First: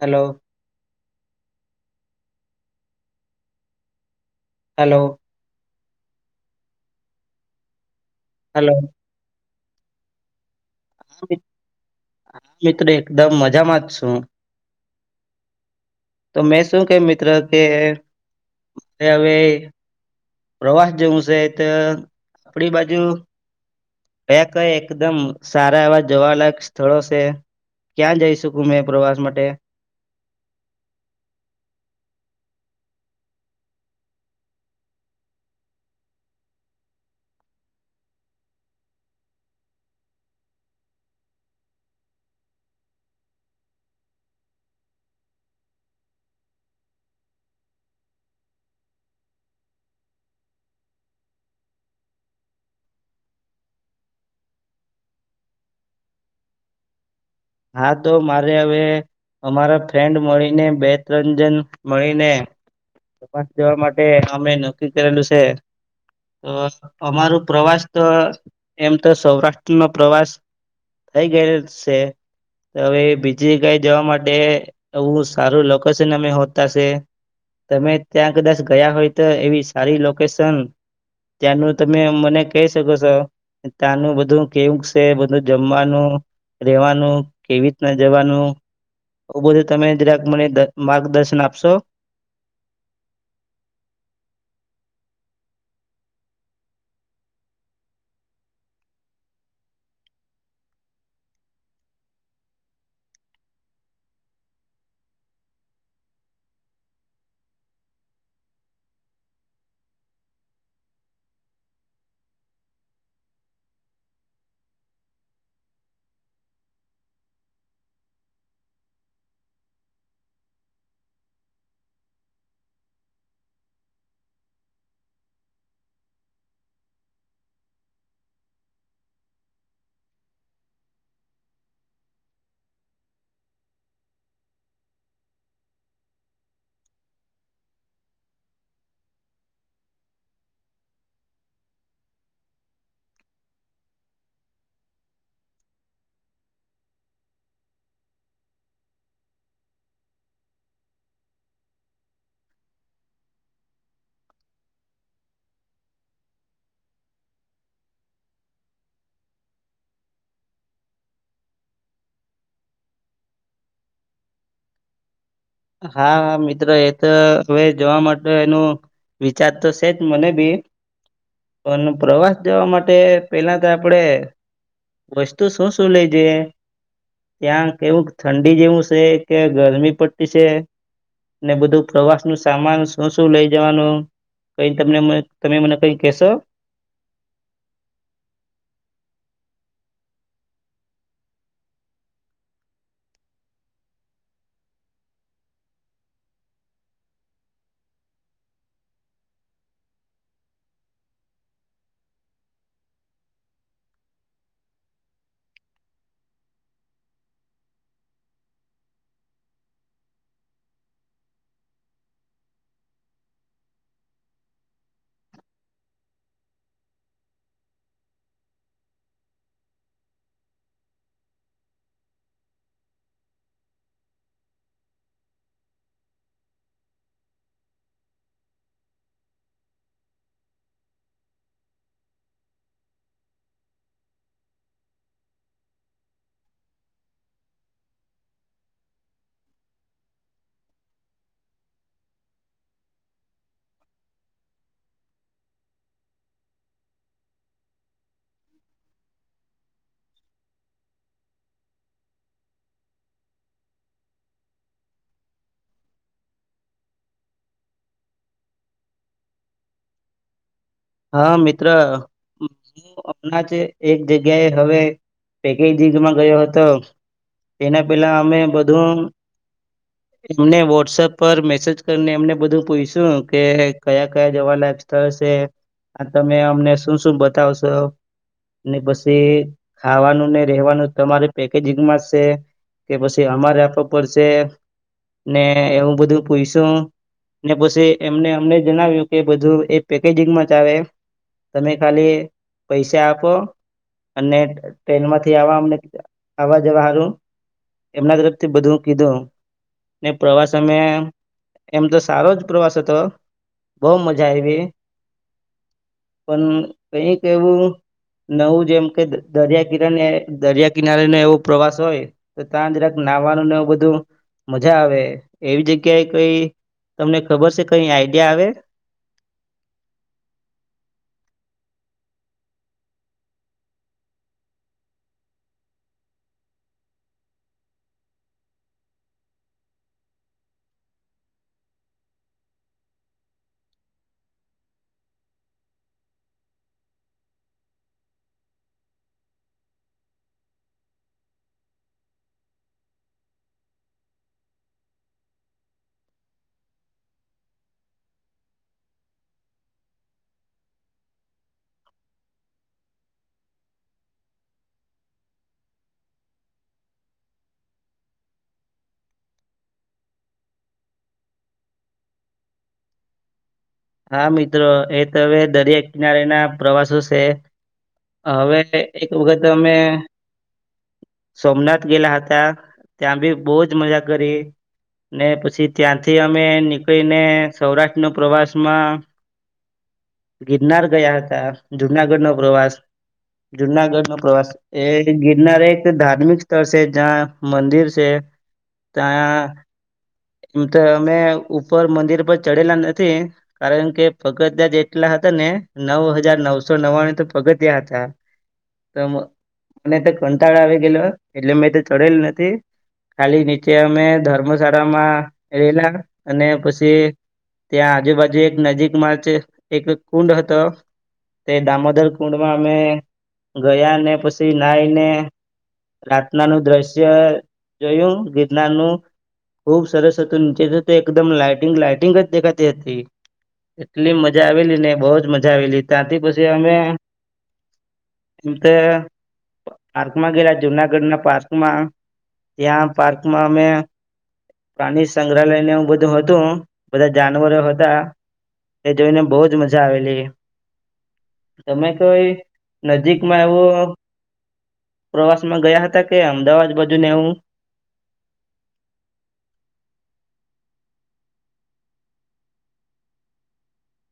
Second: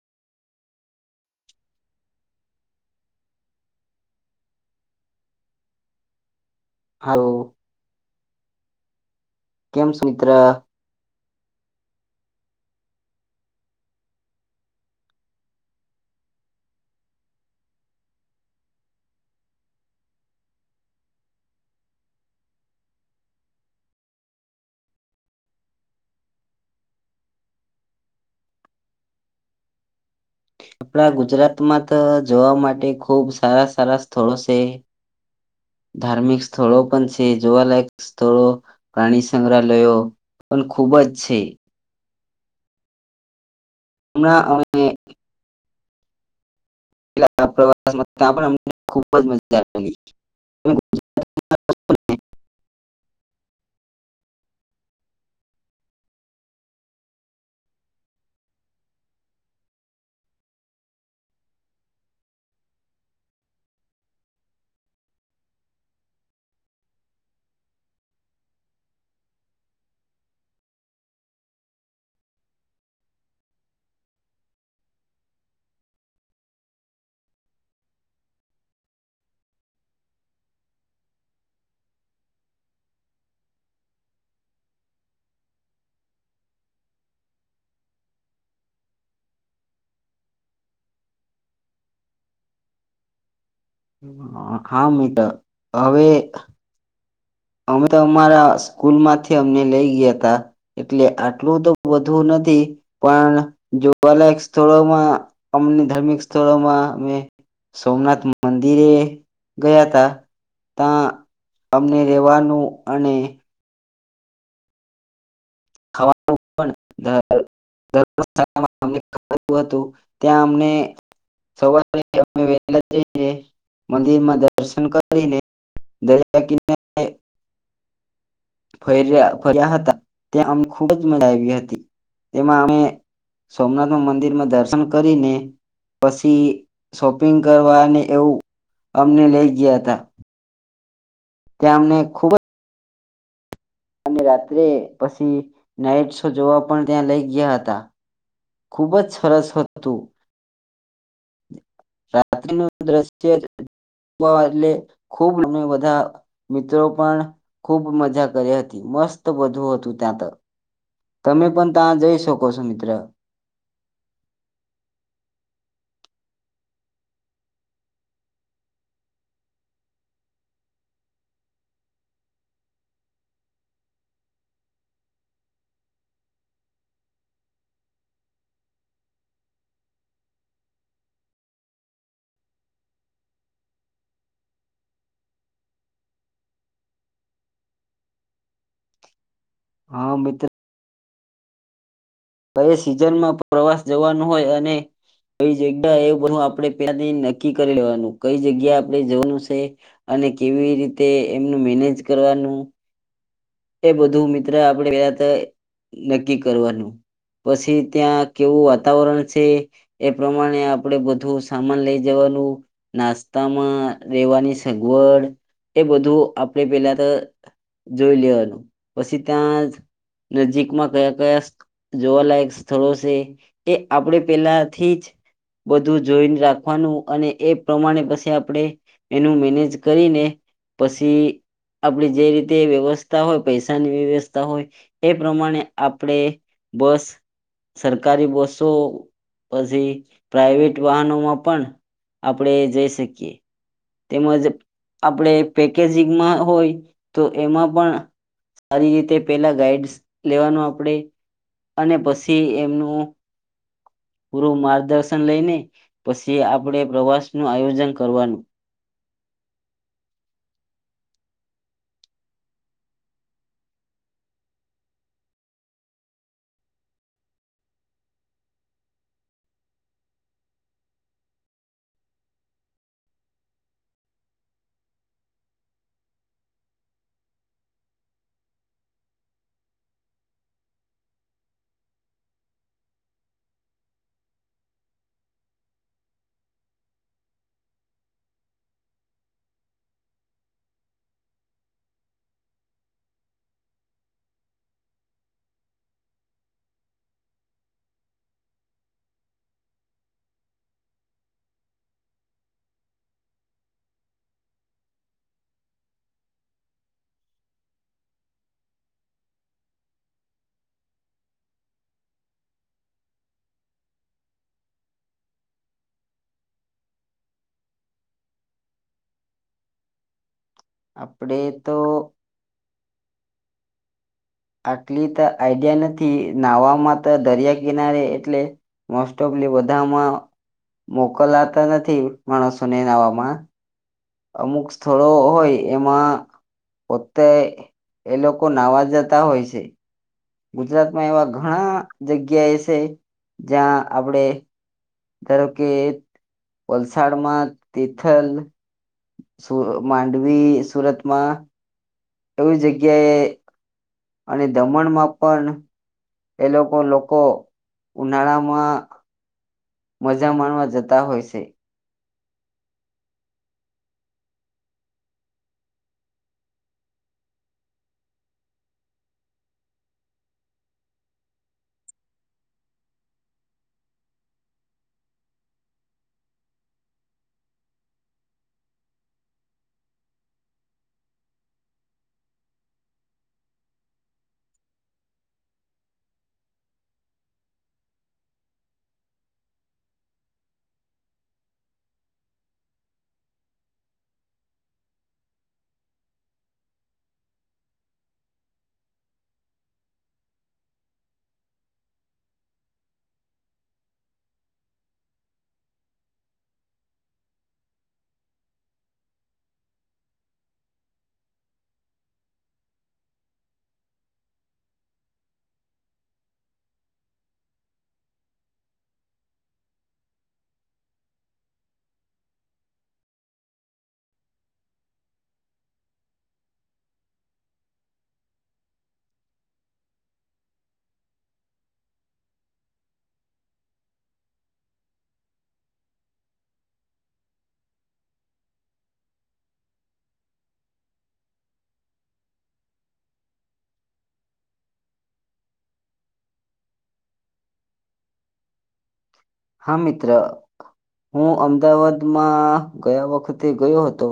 Hello. Hello. હા ઓ hello. કેમ સુમિત્ર સુ મી [inaudible] હા મિત્ર એકદમ મજામાં જ છું. તો મેં શું કે મિત્ર કે હવે પ્રવાસ જવું છે તો આપણી બાજુ કયા કયા એકદમ સારા એવા જોવાલાયક સ્થળો છે ક્યાં જઈશું મેં પ્રવાસ માટે આપણા ગુજરાતમાં તો જોવા માટે ખૂબ સારા સારા સ્થળો છે ધાર્મિક સ્થળો પણ છે જોવાલાયક સ્થળો પ્રાણી સંગ્રહાલયો પણ ખૂબ જ છે [unintelligible] [unintelligible] હા તો મારે હવે અમારા ફ્રેન્ડ મળીને બે તરંજન મળીનેપ જવા માટે અમે નક્કી કરેલું છે તો અમાર પ્રવાસ તો એમ તો સૌરાષ્ટ્ર ન પ્રવાસ થઈ ગયે છે હવે બીજી જગ્યા જવા માટે આવું સારું લોકેશન અમે હોતા છે તમે ત્યાં કદાચ ગયા હોય તો એવી સારી લોકેશન ત્યાંનું તમે મને કહી શકો છો ત્યાંનું બધું કેવું છે બધું જમવાનું રહેેવાનું કેવી રીતના જવાનું આ બધું તમે જરાક મને માર્ગદર્શન આપશો? હા મીટર હવે અમે તો અમારા સ્કૂલ માંથી અમને લઈ ગયા ત એટલે આટલું તો બુ નથી પણ જોવાલાયક સ્થળોમાં અમને ધાર્મિક સ્થળોમાં અમે સોમનાથ મંદિરે ગયા તા ત્યા અમને દેવાનું અને [unintelligible] હતું ત્યાં અમને સવારે વલા જને મંદિરમાં દર્શન કરીને દરિયા કિ ફર્યા હતા. ત્યાં અમે ખૂબ જ મજા આવી હતી તેમાં અમે સોમનાથ મંદિરમાં દર્શન કરીને પછી શોપિંગ કરવાને એવું અમને લઈ ગયા હતા ત્યાં અમને ખુબ જ અને રાત્રે પછી નાઈટ શો જોવા પણ ત્યાં લઈ ગયા હતા ખુબ જ સરસ હતું રાત્રિનું દ્રશ્ય એટલે ખૂબ બધા મિત્રો પણ ખૂબ મજા કરી હતી મસ્ત બધું હતું ત્યાં તો તમે પણ ત્યાં જઈ શકો છો મિત્ર હા મિત્રો એ તો હવે જોવા માટે એનો વિચાર તો છે જ મને બી પણ પ્રવાસ જવા માટે પેલા તો આપણેે વસ્તુ શું શું લઈ જઈએ ત્યાં કેવું ઠંડી જેવું છે કે ગરમી પ છે ને બધું પ્રવાસ નું સામાન શું શું લઈ જવાનું કઈ તને તમે મને કઈ કહેશો. હા મિત્ર. કઈ સિઝનમાં પ્રવાસ જવાનું હોય અને કઈ જગ્યા એ બધું આપણે ત્યાથી નક્કી કરી લેવાનું કઈ જગ્યા આપણે જવાનું છે અને કેવી રીતે એમનું મેનેજ કરવાનું એ બધું મિત્ર આપણેે પેલા તો નક્કી કરવાનું પછી ત્યાં કેવું વાતાવરણ છે એ પ્રમાણે આપણે બધું સામાન લઈ જવાનું નાસ્તામાં રહેેવાની સગવડ એ બધું આપણે પેલા તો જોઈ લેવાનું. પછી ત્યાં નજીકમાં કયા કયા જોવાલાયક સ્થળો છે એ આપણેે પેલાથી જ બધું જોઈને રાખવાનું અને એ પ્રમાણે પછી આપણે એનું મેનેજ કરીને પછી આપણે જે રીતે વ્યવસ્ હોય પૈસાની વ્યવસ્થા હોય એ પ્રમાણે આપણે બસ સરકારી બસો પછી પ્રાાઈવેટ વાહનોમાં પણ આપણે જઈ શકીએ તેમજ આપણે પેકેજિંગમાં હોય તો એમાં પણ સારી રીતે પેલા ગાઈડ લેવાનું આપણેે અને પછી એમનું પૂરું માર્ગદર્શન લઈને પછી આપણે પ્રવાસનું આયોજન કરવાનું. હા મિત્ર હું હમણાં જ એક જગ્યાએ હવે પેકેજંગમાં ગયો હતો એના પેલા અમે બધું એમને વોટ્સપ પર મેસેજ કરીને એમને બધું પૂછશું કે કયા કયા જવાલાયક સ્થળ છે આ તમે અમને શું શું બતાવશો ને પછી ખાવાનું ને રેવાનું તમારે પેકેજિંગમાં છે કે પછી અમારે આપવા પડશે ને એવું બધું પૂછશું ને પછી એમને અમને જણાવ્યું કે બધું એ પેકેજંગમાં તમે ખાલી પૈસા આપો અને ટ્રેનમાંથી આવામ આવવા જવાારું એમના તરફથી બધું કીધું ને પ્રવાસ અમે એમ તો સારો જ પ્રવાસ હતો બહ મજા આઈવી. પણ કઈક એવું નવું જેમ કે દરિયા કિના દરિયા કિનારેનો એવો પ્રવાસ હોય તો ત્યાં જરાક નાહવાનું નવ બધું મજા આવે એવી જગ્યાએ કઈ તમને ખબર છે કઈ આઈડિયા આવે? આપડે તો આટલી તો આઈડિયા નથી નાહવામાં તો દરિયા કિનારે એટલે મોસ્ટ ઓફલી બધામાં મોકલાતા નથી માણસોને નાહવામાં અમુક સ્થળો હોય એમાં પોતે એ લોકો નાવા જતા હોય છે ગુજરાતમાં એવા ઘણા જગ્યા એ છે જ્યાં આપણે ધારો કે વલસાડમાં તિથલ માંડવી સુરતમાં એવી જગ્યાએ અને દમણમાં પણ એ લોકો લોકો ઉનાળામાં મજા માણવા જતા હોય છે. હા મિત્રો એ તો હવે દરિયા કિનારેના પ્રવાસો છે હવે એક વખત અમે સોમનાથ ગયેલા હતા ત્યાં બી બહુ જ મજા કરી ને પછી ત્યાંથી અમે નીકળીને સૌરાષ્ટ્ર નો પ્રવાસ [unintelligible] ગિરનાર ગયા હતા જુનાગઢ નો પ્રવાસ જુનાગઢ નો પ્રવાસ એ ગિરનાર એક ધાર્મિક સ્થળ છે જ્યાં મંદિર છે ત્યાં એમ તો અમે ઉપર મંદિર પર ચડેલા નથી કારણ કે પગતિયાં જ જેટલા હતા ને નવ હજાર નવસો નવાણું તો પગતિયા હતા તો મને તો કંટાળ આવી ગયેલો એટલે મેં ચડેલ નથી ખાલી નીચે અમે ધર્મશાળામાં રહેેલા અને પછી ત્યાં આજુબાજુ એક એક નજીકમાં એક કુંડ હતો તે દામોદર કુંડમાં અમે ગયા અને પછી નાઈને રાતના નું દ્રશ્ય જોયું ગિરનાર નુ ખુબ સરસ હતું નીચે તે એકદમ લાઇટિંગ લાાઈટિંગ જ દેખાતી હતી એટલી મજા આવેલી ને બહ જ મજા આવેલી ત્યાંથી પછી અમે તે પાર્કમાં ગયલા જુનાગઢ ના પાર્કમાં ત્યાં પાર્કમાં અમે પ્રાણી સંગ્રહાલયને એવું બધું હતું બધા જાનવરો હતા એ જોઈને બહુજ મજા આવેલી તમે કોઈ નજીકમાં એવું પ્રવાસ માં ગયા હતા કે અમદાવાદ બાજુને એવું? હા મિત્ર હું અમદાવાદમાં ગયા વખતે ગયો હતો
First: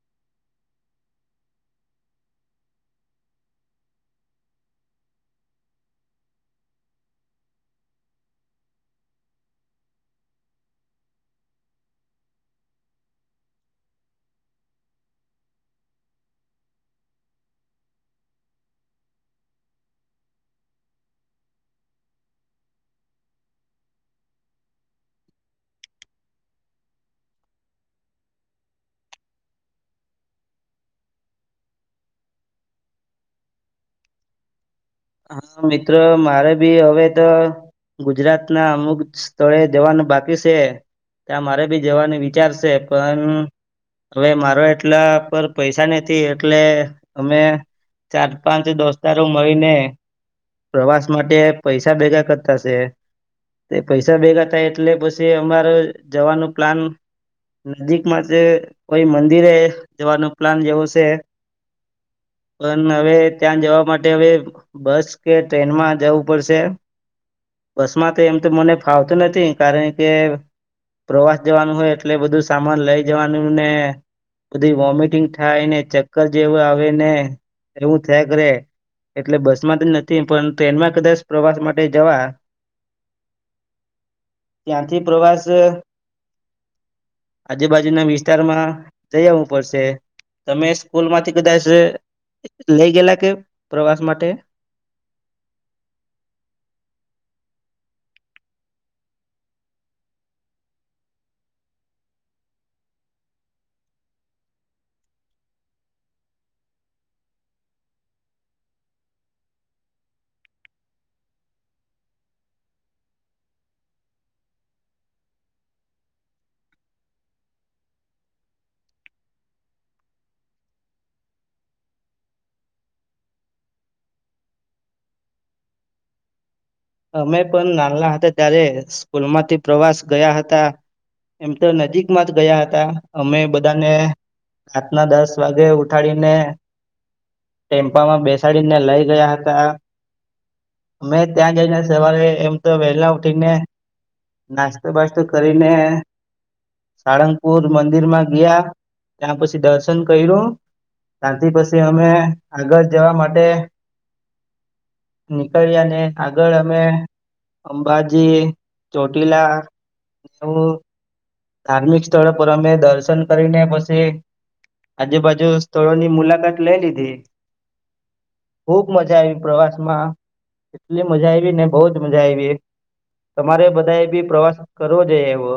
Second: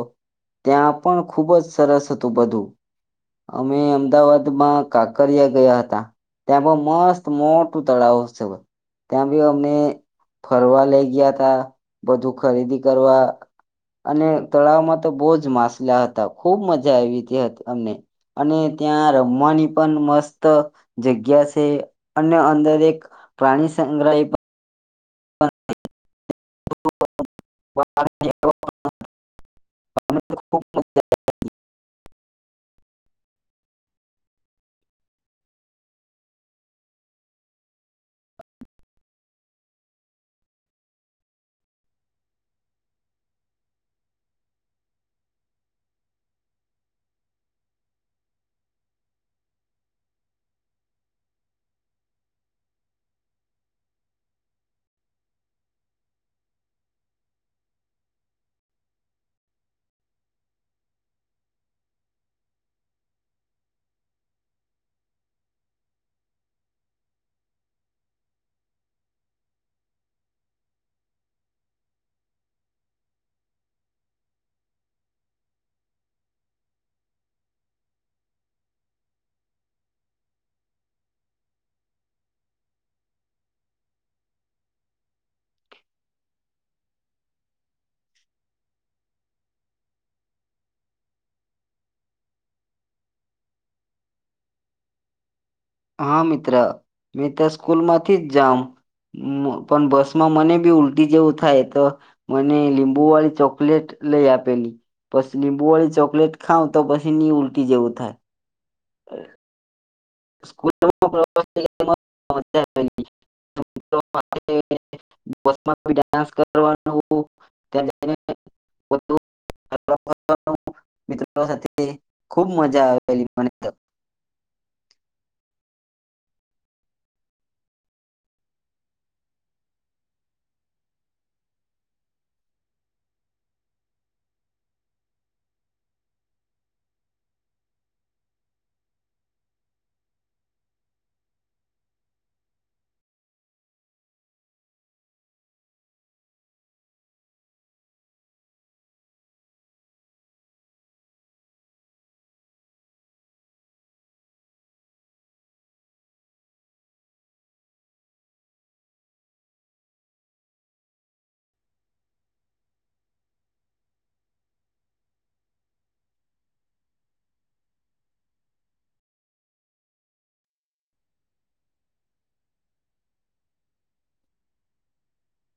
ત્યાં પણ ખુબ જ સરસ હતું બધું અમે અમદાવાદમાં કાકરિયા ગયા હતા ત્યાં પણ મસ્ત મોટું તળાવ છે ત્યાં બ અમને ફરવા લઈ ગયા હતા બધું ખરીદી કરવા અને તળાવમાં તો બહુ જ માછલા હતા ખુબ મજા આવી હતી અમને અને ત્યાં રમવાની પણ મસ્ત જગ્યા છે અને અંદર એક પ્રાણી સંગ્રહી [unintelligible] [unintelligible] હા મિત્રો મારે બી હવે તો ગુજરાત ના અમુક સ્થળે જવાનું બાકી છે ત્યાં મારે બી જવાનું વિચારશે પણ હવે મારો એટલા પર પૈસા નથી એટલે અમે ચાર પાંચ દોસ્તારો મળીને પ્રવાસ માટે પૈસા ભેગા કરતા છે તે પૈસા ભેગા થાય એટલે પછી અમારે જવાનું પ્લાન નજીકમાં કોઈ મંદિરે જવાનું પ્લાન જેવો છે પણ હવે ત્યાં જવા માટે હવે બસ કે ટ્રેનમાં જવું પડશે બસમાં તો એમ તો મને ફાવતું નથી કારણ કે પ્રવાસ જવાનું હોય એટલે બધું સામાન લઇ જવાનું ને બધી વોમિટિંગ થાય ને ચક્કર જેવું આવે ને એવું થયા કરે એટલે બસ નથી પણ ટ્રેનમાં કદાચ પ્રવાસ માટે જવા ત્યાંથી પ્રવાસ આજુબાજુના વિસ્તારમાં જઈ આવવું પડશે તમે સ્કૂલ માંથી કદાચ લઈ ગયલા કે પ્રવાસ માટે. હા મિત્ર મે તો સ્કૂલમાંથી જ જાઉં પણ બસમાં મને બી ઉલટી જેવું થાય તો મને લીંબુ વાળી ચોકલેટ લઈ આપેલી પછી લીંબુ વાળી ચોકલેટ ખાવ તો પછી ની ઉલટી જેવું થાય. [unintelligible] [unintelligible] ખૂબ મજા આવેલી મને તો. અમે પણ નાના હતા ત્યારે સ્કૂલમાંથી પ્રવાસ ગયા હતા એમ તો નજીકમાં જ ગયા હતા અમે બધાને રાતના દસ વાગે ઉઠાડીને ટેમ્પામાં બેસાડીને લઈ ગયા હતા અમે ત્યાં જઈને સવારે એમ તો વહેલા ઉઠીને નાસ્તો બાસ્તો કરીને સાળંગપુર મંદિર માં ગીયા ત્યાં પછી દર્શન કર્યું ત્યાંથી પછી અમે આગળ જવા માટે નીકળ્યા ને આગળ અમે અંબાજી ચોટીલા નું ધાર્મિક સ્થળો પર અમે દર્શન કરીને પછી આજુબાજુ સ્થળોની મુલાકાત લઈ લીધી ખુબ મજા આવી પ્રવાસમાં એટલી મજા આવી ને બહું જ મજા આવી તમારે બધાએ બી પ્રવાસ કરવો જોઈ એવો.